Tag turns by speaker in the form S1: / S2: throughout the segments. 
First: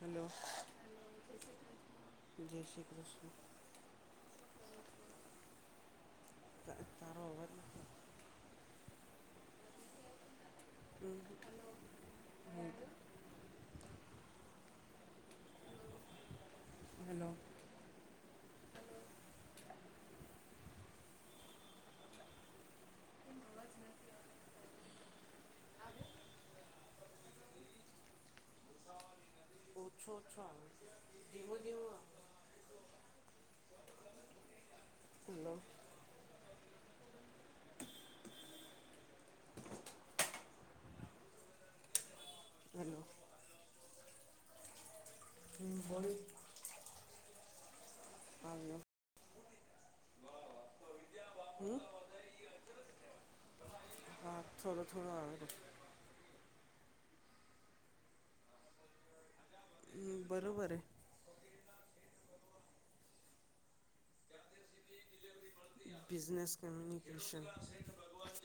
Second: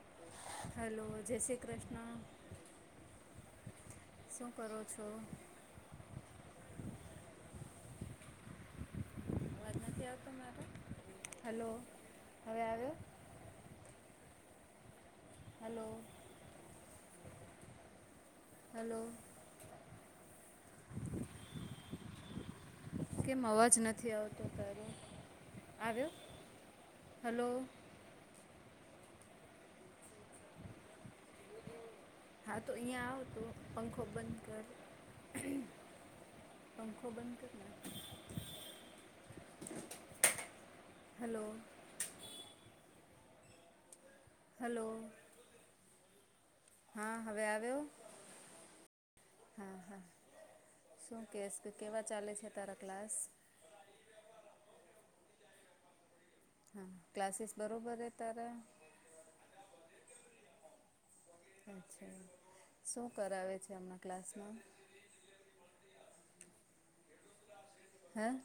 S1: Hello.
S2: Hello જય શ્રી કૃષ્ણ.
S1: જય શ્રી કૃષ્ણ
S2: શું કરો છો.
S1: તારોબર.
S2: અવાજ નથી આવતો મારો
S1: હમ
S2: હલો હવે
S1: હમ
S2: આવ્યો હલો.
S1: હલો.
S2: હેલો. [inaudible] કેમ અવાજ નથી આવતો તારો આવ્યો હલો.
S1: છોછો આવે ધીમો ધીમો આ
S2: હા તો ઐયા આવતો પંખો બંધ કર
S1: હલો
S2: પંખો બંધ કરના [inaudible] હલો.
S1: હલો.
S2: હલો.
S1: [unintelligible]
S2: હા હવે આવ્યો
S1: [unintelligible]
S2: હા હા શું કેશ કે
S1: હમ
S2: કેવા ચાલે છે તારા ક્લાસ
S1: હા થોડો થોડો આવે
S2: હા ક્લાસીસ બરોબર રે તારા
S1: હમ બરોબરે
S2: અચ્છા શું કરાવે છે હમણાં ક્લાસમાં
S1: બિઝનેસ કમ્યુનિકેશન
S2: હે.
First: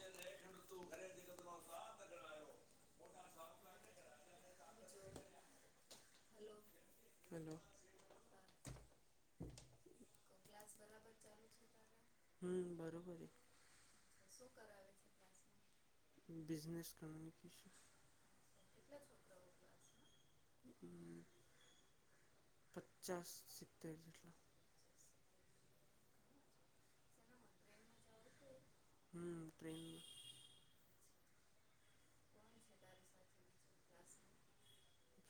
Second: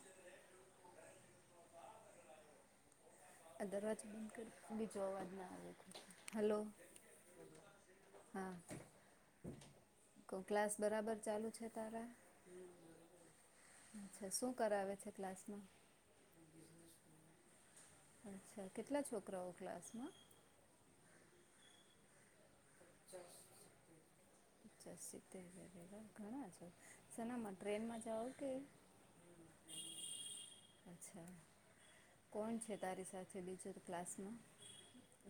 S2: આ દરવાજો બંધ કર બીજો અવાજ ના આવે હલો.
S1: હલો.
S2: હા કો ક્લાસ બરાબર ચાલુ છે તારા
S1: હમ બરોબર
S2: [inaudible] અચ્છા શું કરાવે છે ક્લાસમાં.
S1: બિઝનસ કમ્યુનિકેશ
S2: અચ્છા કેટલા છોકરાઓ ક્લાસમાં
S1: [inaudible] પચાસ સિત્તેર જેટલા
S2: પચાસ સિત્તેર [unintelligible] ઘણા છે સેનામાં ટ્રેનમાં જાઓ કે
S1: [unintelligible]
S2: અચ્છા કોણ છે તારી સાથે બીજું ક્લાસમાં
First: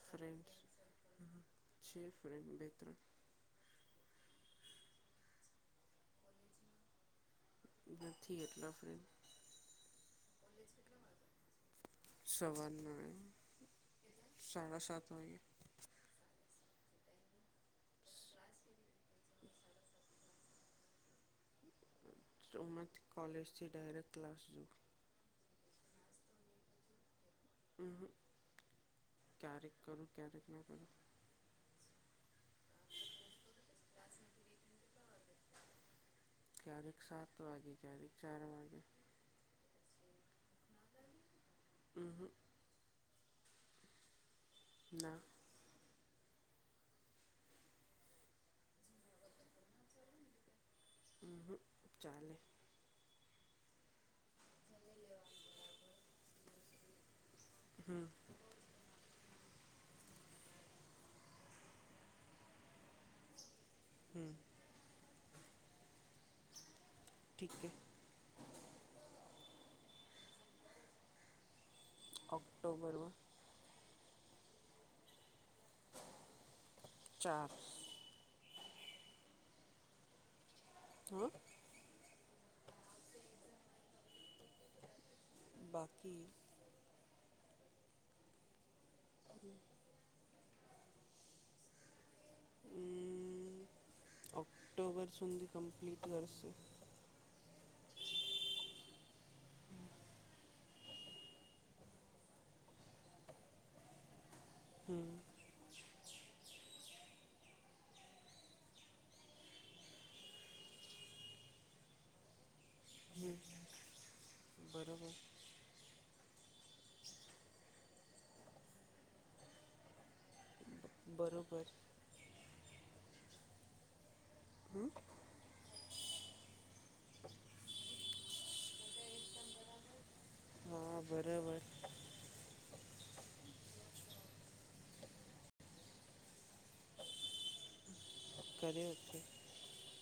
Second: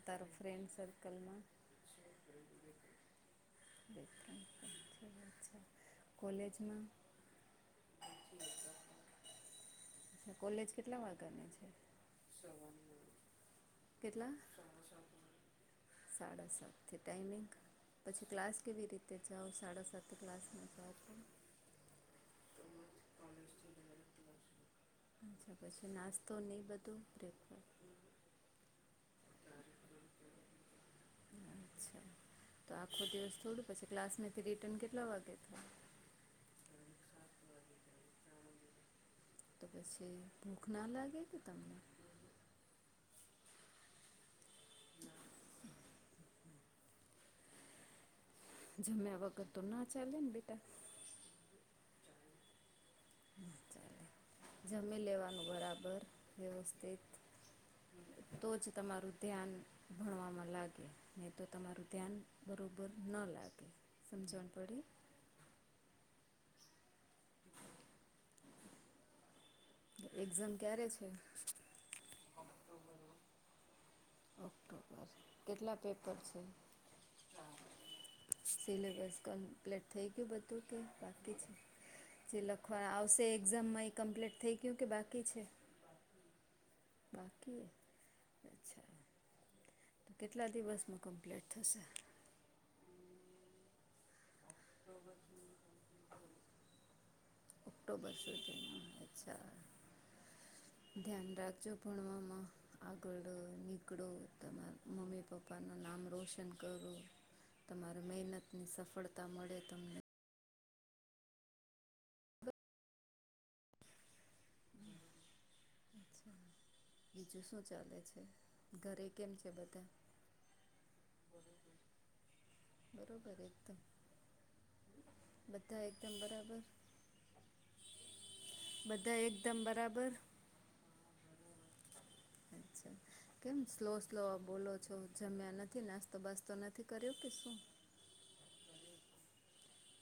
S2: તારો
S1: ફ્રેન્ડસ
S2: ફ્રેન્ડ સર્કલમાં
S1: છે ફ્રેન્ડ બે ત્રણ
S2: [inaudible] કોલેજમાં.
S1: નથી એટલા ફ્રેન્ડ
S2: કોલેજ કેટલા વાગાની છે. સવાર
S1: સવારના સાડા સાત વાગે
S2: સાડા સાત થી ટાઇમિંગ ક્લાસ કેવી રીતે જાઓ સાડા સાતે ક્લાસમાં જાઓ તો
S1: [unintelligible] કોલેજથી ડાયરેક્ટ ક્લાસમાં.
S2: અચ્છા પછી નાસ્તો ને બધું બ્રેકપર
S1: અમ્મ હ ક્યારેક કરુ ક્યારેક ના કરુ
S2: અચ્છા તો આખો દિવસ થોડો પછી ક્લાસમાંથી રિટર્ન કેટલા વાગે થ.
S1: ક્યારેક સાત વાગે ક્યારેક ચાર વાગે
S2: તો પસી ભૂખ ના લાગે કે તમ
S1: અમ્મ હ ના
S2: જમ્યા વગર તો ન ચાલેન બેટા
S1: અમ્મ હ ચાલે
S2: ચલે જમી લેવાનું બરાબર વ્યવસ્થિત તો જ તમારુ ધ્યાન ભણવામાં લાગે નહી, તો તમારુ ધ્યાન બરાબર ન લાગે સમજણ પડી
S1: ઠીક છે.
S2: એક્ઝામ ક્યારે છે.
S1: ઓક્ટોબર
S2: ઓક્ટોબર કેટલા પેપર છે.
S1: ચાર
S2: સિલેબસ કમ્પ્લીટ થઇ ગયું બધુ કે
S1: હા
S2: બાકી છે. જે લખવાનું આવશે એક્ઝામમાં કમ્પ્લીટ થઇ ગયુ કે બાકી છે.
S1: બાકી
S2: બાકી અચ્છા તો
S1: હમ્મ
S2: કેટલા દિવસમાં કમ્પ્લીટ થશે.
S1: અક્ટોબર સુદી કંપલીટ કરશે
S2: ઓક્ટોબર સુુંથીમાં અચ્છા ધ્યાન રાખજો પણ મા્મા આગળો નીકળો તમારા મમ્મી પપ્પાનું નામ રોશન કરો તમારે મહેનત ની સફળતા મળે તમને
S1: બરાબર
S2: બીજું શું ચાલે છે ઘરે કેમ છે, બધા
S1: બરોબર
S2: બરોબર એકદમ બધા એક મ બરાબર બધા એકદમ બરાબર
S1: બરોબર
S2: ા કેમ સ્લો સ્લો આ બોલો છો, જમ્યા નથી નાસ્તો બાસ્તો નથી કર્યો કે શુ
S1: હ કર વ છે.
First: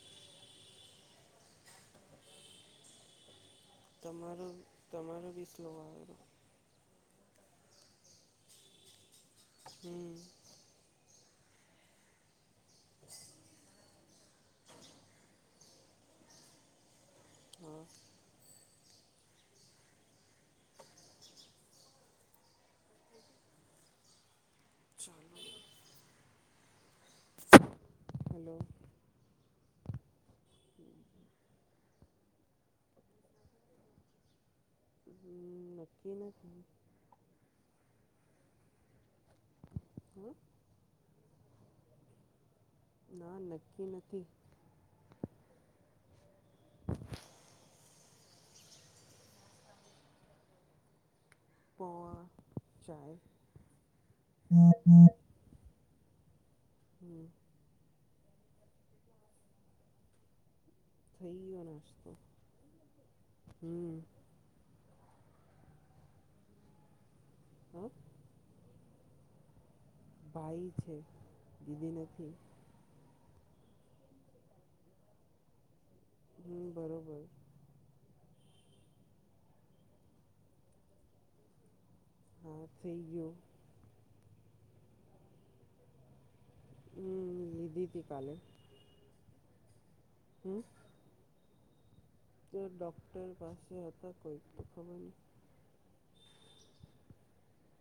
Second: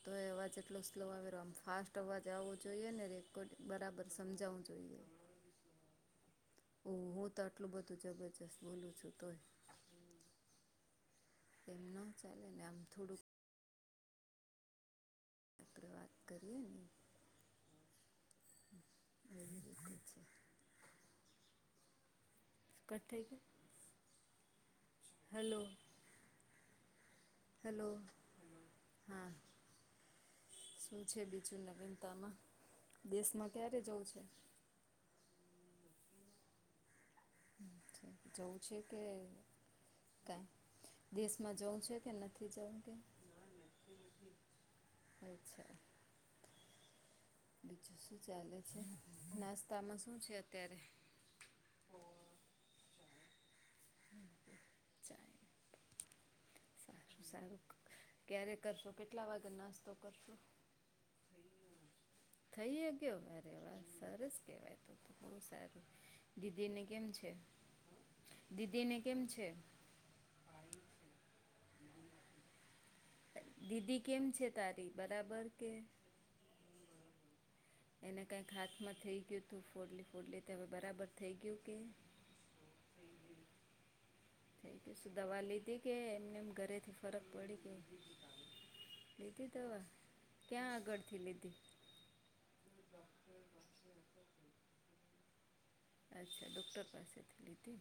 S2: તો એ અવાજ એટલો સ્લો આવી રહ્યો આમ ફાસ્ટ અવાજ આવવો જોઈએ ને રે કો બરાબર સમજાવું જોઈએ.
S1: બ સ્લો આવ
S2: ઓ હું તો આટલું બધું જબરજસ્ત માનુ છુ, તોય
S1: હમ્મ
S2: તેમનો ચાલે ને આમ થોડુંક આપણે વાત કરીએ ને
S1: હમ
S2: [inaudible] કટ થઇ [inaudible]
S1: [inaudible]
S2: હલો હેલો
S1: હલો
S2: હા શું છે બીજું નવીનતામાં દેશમાં ક્યારે જવું છે
S1: હમ નક્કી નથી
S2: જવું છે કે
S1: હા
S2: કઈ દેશમાં જવું છે કે ન થી જઉ
S1: ના નક્કી નથી
S2: અચ્છા
S1: [inaudible]
S2: હજુ શું ચાલે છે? નાસ્તામાં શું છે અત્યારે
S1: પૌવા ચાય [inaudible]
S2: ચાય સારું
S1: હમ
S2: સારું ક્યારે કરશો? કેટલા વાગે નાસ્તો કરશો?
S1: થઈ ગયો નાસ્તો.
S2: થઈ ગયો અરે વા
S1: હમ
S2: સરસ કેવાય તો બહુ સારું દીદી ને કેમ છે?
S1: હું
S2: દીદીને કેમ છે?
S1: ભાઈ છે દીદી નથી.
S2: દીદી કેમ છે તારી બરાબર કે?
S1: હમ બરોબર.
S2: એને કઈક હાથમાં થઈ ગયું તું ફોડલી ફોડલી તે હવે બરાબર થઈ ગયું કે?
S1: હા થઈ ગયું
S2: થઈ ગયું શું દવા લીધી કે એમને એમ ઘરેથી ફરક
S1: હમ
S2: પડી
S1: લીધી હતી
S2: ગયો
S1: કાલે
S2: લીધી દવા
S1: હમ
S2: ક્યાં આગળથી લીધી.
S1: તો ડૉક્ટર પાસે હતા કોઈક તો ખબર ની
S2: અચ્છા ડૉક્ટર પાસેથી લીધી.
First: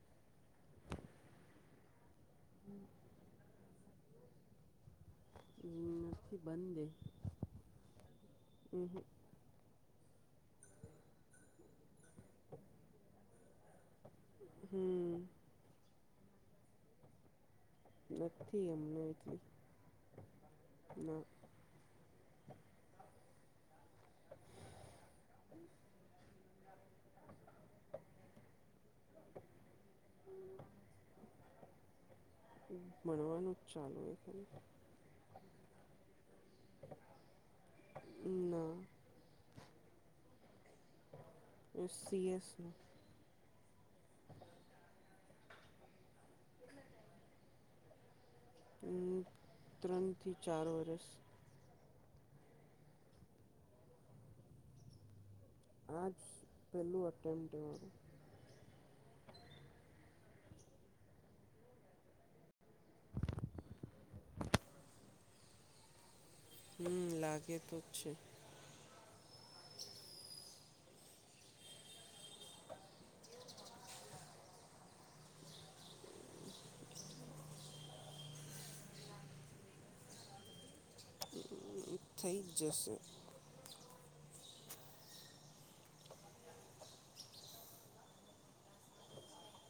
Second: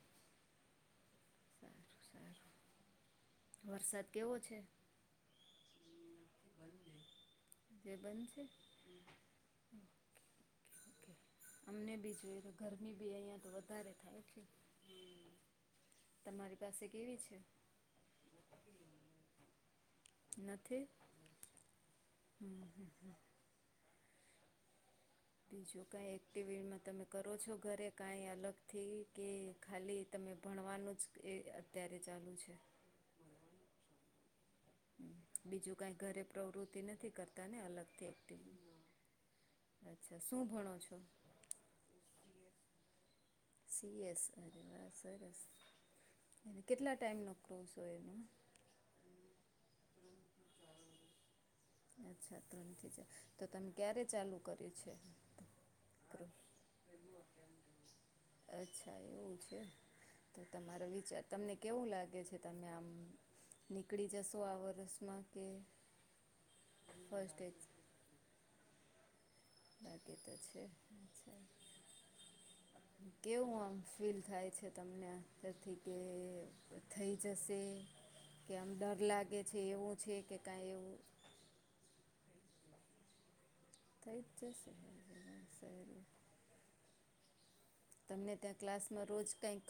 S2: સારું સારું
S1: [inaudible]
S2: વરસાદ કેવો છે? [inaudible]
S1: નથી બંધે
S2: કે બંધ છે.
S1: હમ
S2: અમને બી જોયે તો ગરમી બી અહિયાં તો વધારે થાય એટલે
S1: હમ
S2: તમારી પાસે કેવી છે.
S1: નથી અમને એટલી
S2: નથી
S1: ના
S2: હમ હમ હ બીજું કાઈ એક્ટિવિટીમાં તમે કરો છો ઘરે કાઈ અલગથી કે ખાલી તમે ભણવાનું જ એ અત્યારે ચાલુ છે.
S1: ભણવાનું જ ચાલુ
S2: બીજું કઈ ઘરે પ્રવૃતિ નથી કરતા ને અલગથી એક્ટિવ
S1: ના
S2: અચ્છા શું ભણો છો?
S1: હુ સીએસ છુ.
S2: સીએસ અરે વા સરસ અને કેટલા ટાઈમનો ક્રોસો એનો
S1: હું ત્રણ થી ચાર વરષ
S2: અચ્છા ત્રણથી ચાર તો તમે ક્યારે ચાલુ કર્યુ છે.
S1: આ જ
S2: કરો.
S1: પહેલું અટેમ્પ્ટ
S2: અચ્છા એવું છે તો તમારો વિચાર તમને કેવું લાગે છે. તમે આમ નીકળી જશો આ વરષમાં કે
S1: હમ
S2: ફર્સ્ટ
S1: લાગે
S2: એજ
S1: તો છે.
S2: બાકી તો છે, અચ્છા કેવું આમ ફીલ થાય છે, તમને અંદરથી કે થઈ જશે. કે આમ ડર લાગે છે એવો છે, કે કઈ એવ
S1: [inaudible] થઈ જ જશે.
S2: થઈ જ જશે સરસ તમને ત્યાં ક્લાસમાં રોજ કંઈક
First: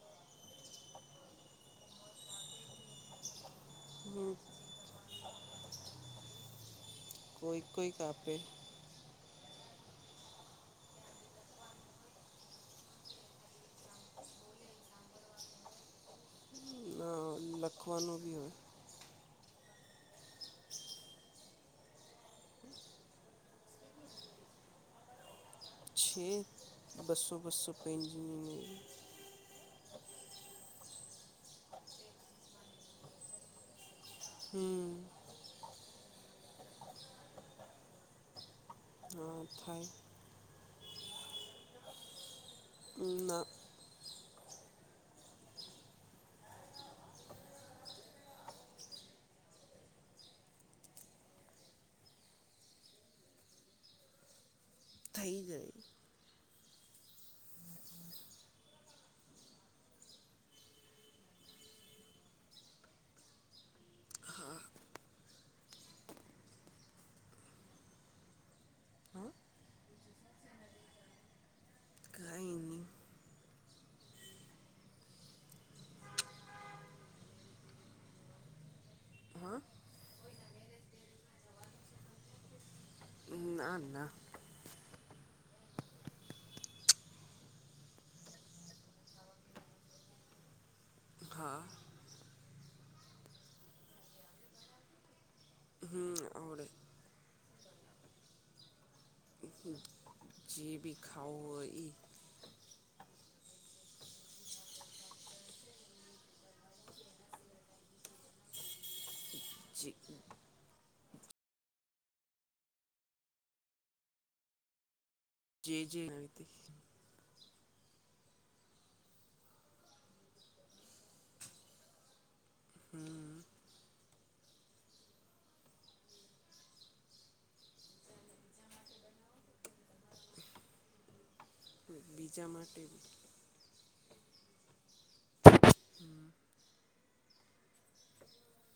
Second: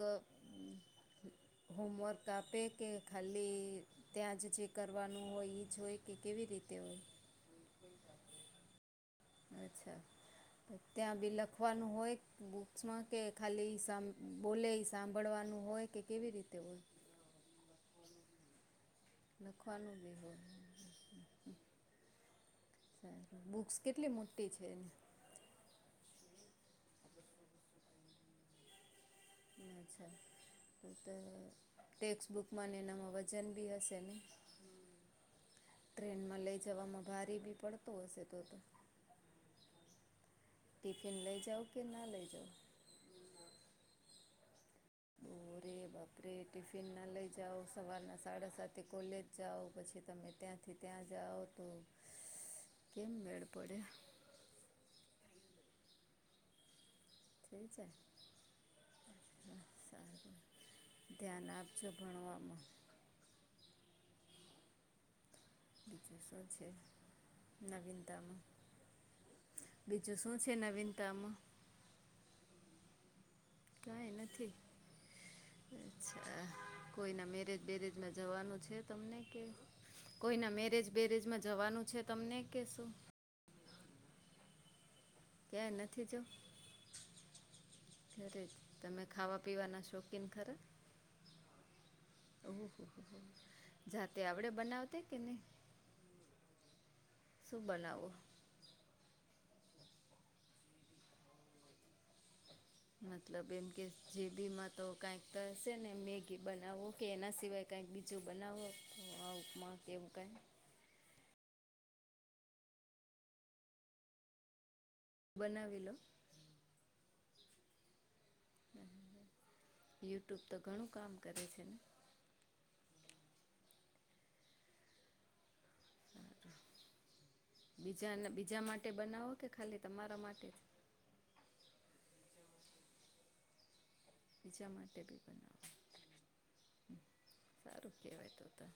S2: હોમવર્ક આપે કે ખાલી
S1: હમ
S2: ત્યાં જ જે કરવાનું હોય એ જ હોય કે કેવી રીતે હોય.
S1: કોઈ કોઈ આપે
S2: અચ્છા ત્યાં બી લખવાનું હોય બુક્સમાં કે ખાલી સા બોલે સાંભળવાનું હોય કે કેવી રીતે હોય.
S1: ના લખવાનું બી હોય.
S2: લખવાનું બી હોય. હ બુક્સ કેટલી મોટી છે, એને
S1: છ બસો બસો પંચ
S2: અચ્છા તો તો ટેક્સ્ટબુકમાંને એનામાં વજન બી હશેને
S1: હમ્મ હ
S2: ટ્રેનમાં લઈ જવામાં ભારી બી પડતો હશે, તો તો
S1: હા થાય.
S2: ટિફિન લઈ જાઓ, કે ના લઈ જાઓ
S1: ના
S2: દરે બાપરે ટિફિન ના લઈ જાઓ સવારના સાડા સા કોલેજ જાઓ પછી તમે ત્યા થી ત્યાં જાઓ તો કેમ મેળ પડે
S1: થઈ જ
S2: થીક છે. સારું ધ્યાન આપજો ભણવામા
S1: હા
S2: બજૂસો છે, નવીનતામા
S1: હા
S2: બીજું શું છે, નવીનતામ
S1: કાયની
S2: કઈ નથી. અચ્છા કોઈના મેરેજ બેરેજમાં જવાનું છે, તમને કે
S1: હા
S2: કોઈ ના મેરેજ બેરેજમા જવાનું છે, તમને કેશુ.
S1: ના ના
S2: કયા એ નથી જઉં ઘરે તમે ખાવા પીવાના શોખીન ખરા
S1: હા.
S2: ઓહ જાતે આવડે બનાવતે કે નહી.
S1: હમ્મ આવડે.
S2: શું બનાવો?
S1: જેબી ખાવું હોય ઈ
S2: મતલબ એમ કે જેબી માં તો કંઈક તો હશે ને મેગી બનાવો કે એના સિવાય કઈક બીજો બનાવો
S1: જે
S2: એઉ કઈક
S1: જે
S2: બનાવેલો
S1: જે રીતે
S2: યુટ્યુબ તો ઘણું કામ કરે છે ને
S1: હમ્મ.
S2: બીજાન બીજા માટે બનાવો કે ખાલી તમારા માટે
S1: બીજા માટે બી
S2: બીજા માટે બી બનાવ સારું કેહેવાય તો તો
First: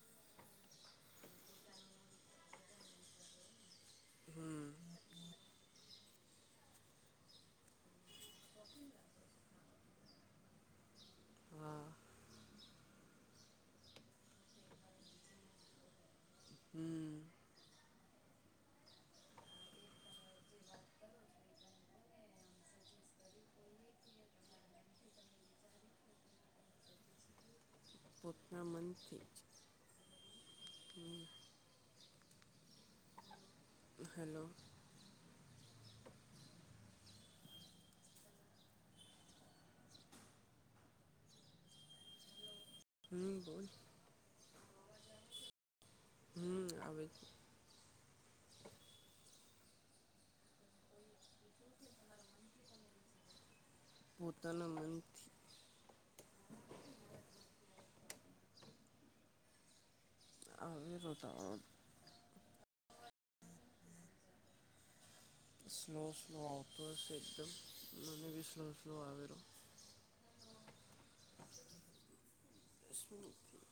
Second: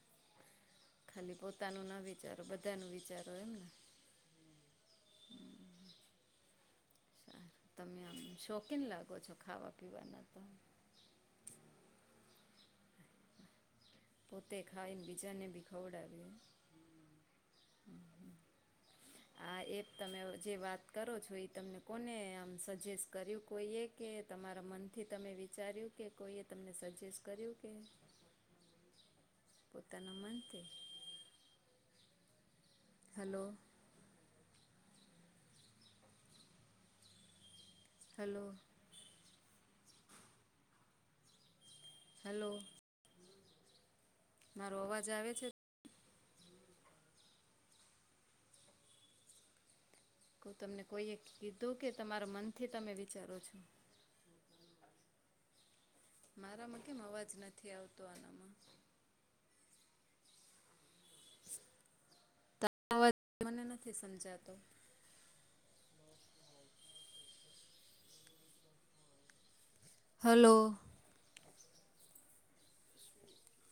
S2: ખાલી પોતાનું ના વિચારો બધાનું વિચારો એમને હા તમે આમ શોખીન લાગો છો ખાવા પીવાના તો
S1: હા
S2: પોતે ખાઈને બીજાને ભી ખવડાવ્યું
S1: હમ્મ.
S2: [inaudible] હા. આ એપ તમે જે વાત કરો છો એ તમને કોને આમ સજેસ્ટ કર્યું કોઈ એક કે તમારા મનથી તમે વિચાર્યું કે કોઈએ તમને સજેસ્ટ કર્યું કે
S1: પોતના મનથી જ
S2: પોતાના મનથી
S1: કે
S2: હલો
S1: હલો.
S2: હલો. હલો.
S1: હમ્મ બોલ.
S2: મારો અવાજ આવે છે.
S1: હમ્મ આવે
S2: હું તમને કોઈએ કીધું કે તમારા મનથી તમે વિચારો છો
S1: પોતાના મનથી
S2: મારામાં કેમ અવાજ નથી આવતો આનામાં
S1: આવેરો તારો
S2: તારો અવાજ મને નથી સમજાતો
S1: સ્લો સ્લો આવતો હશે એકદમ મને બી સ્લો સ્લો આવેલો
S2: હલો.
S1: શું થયું.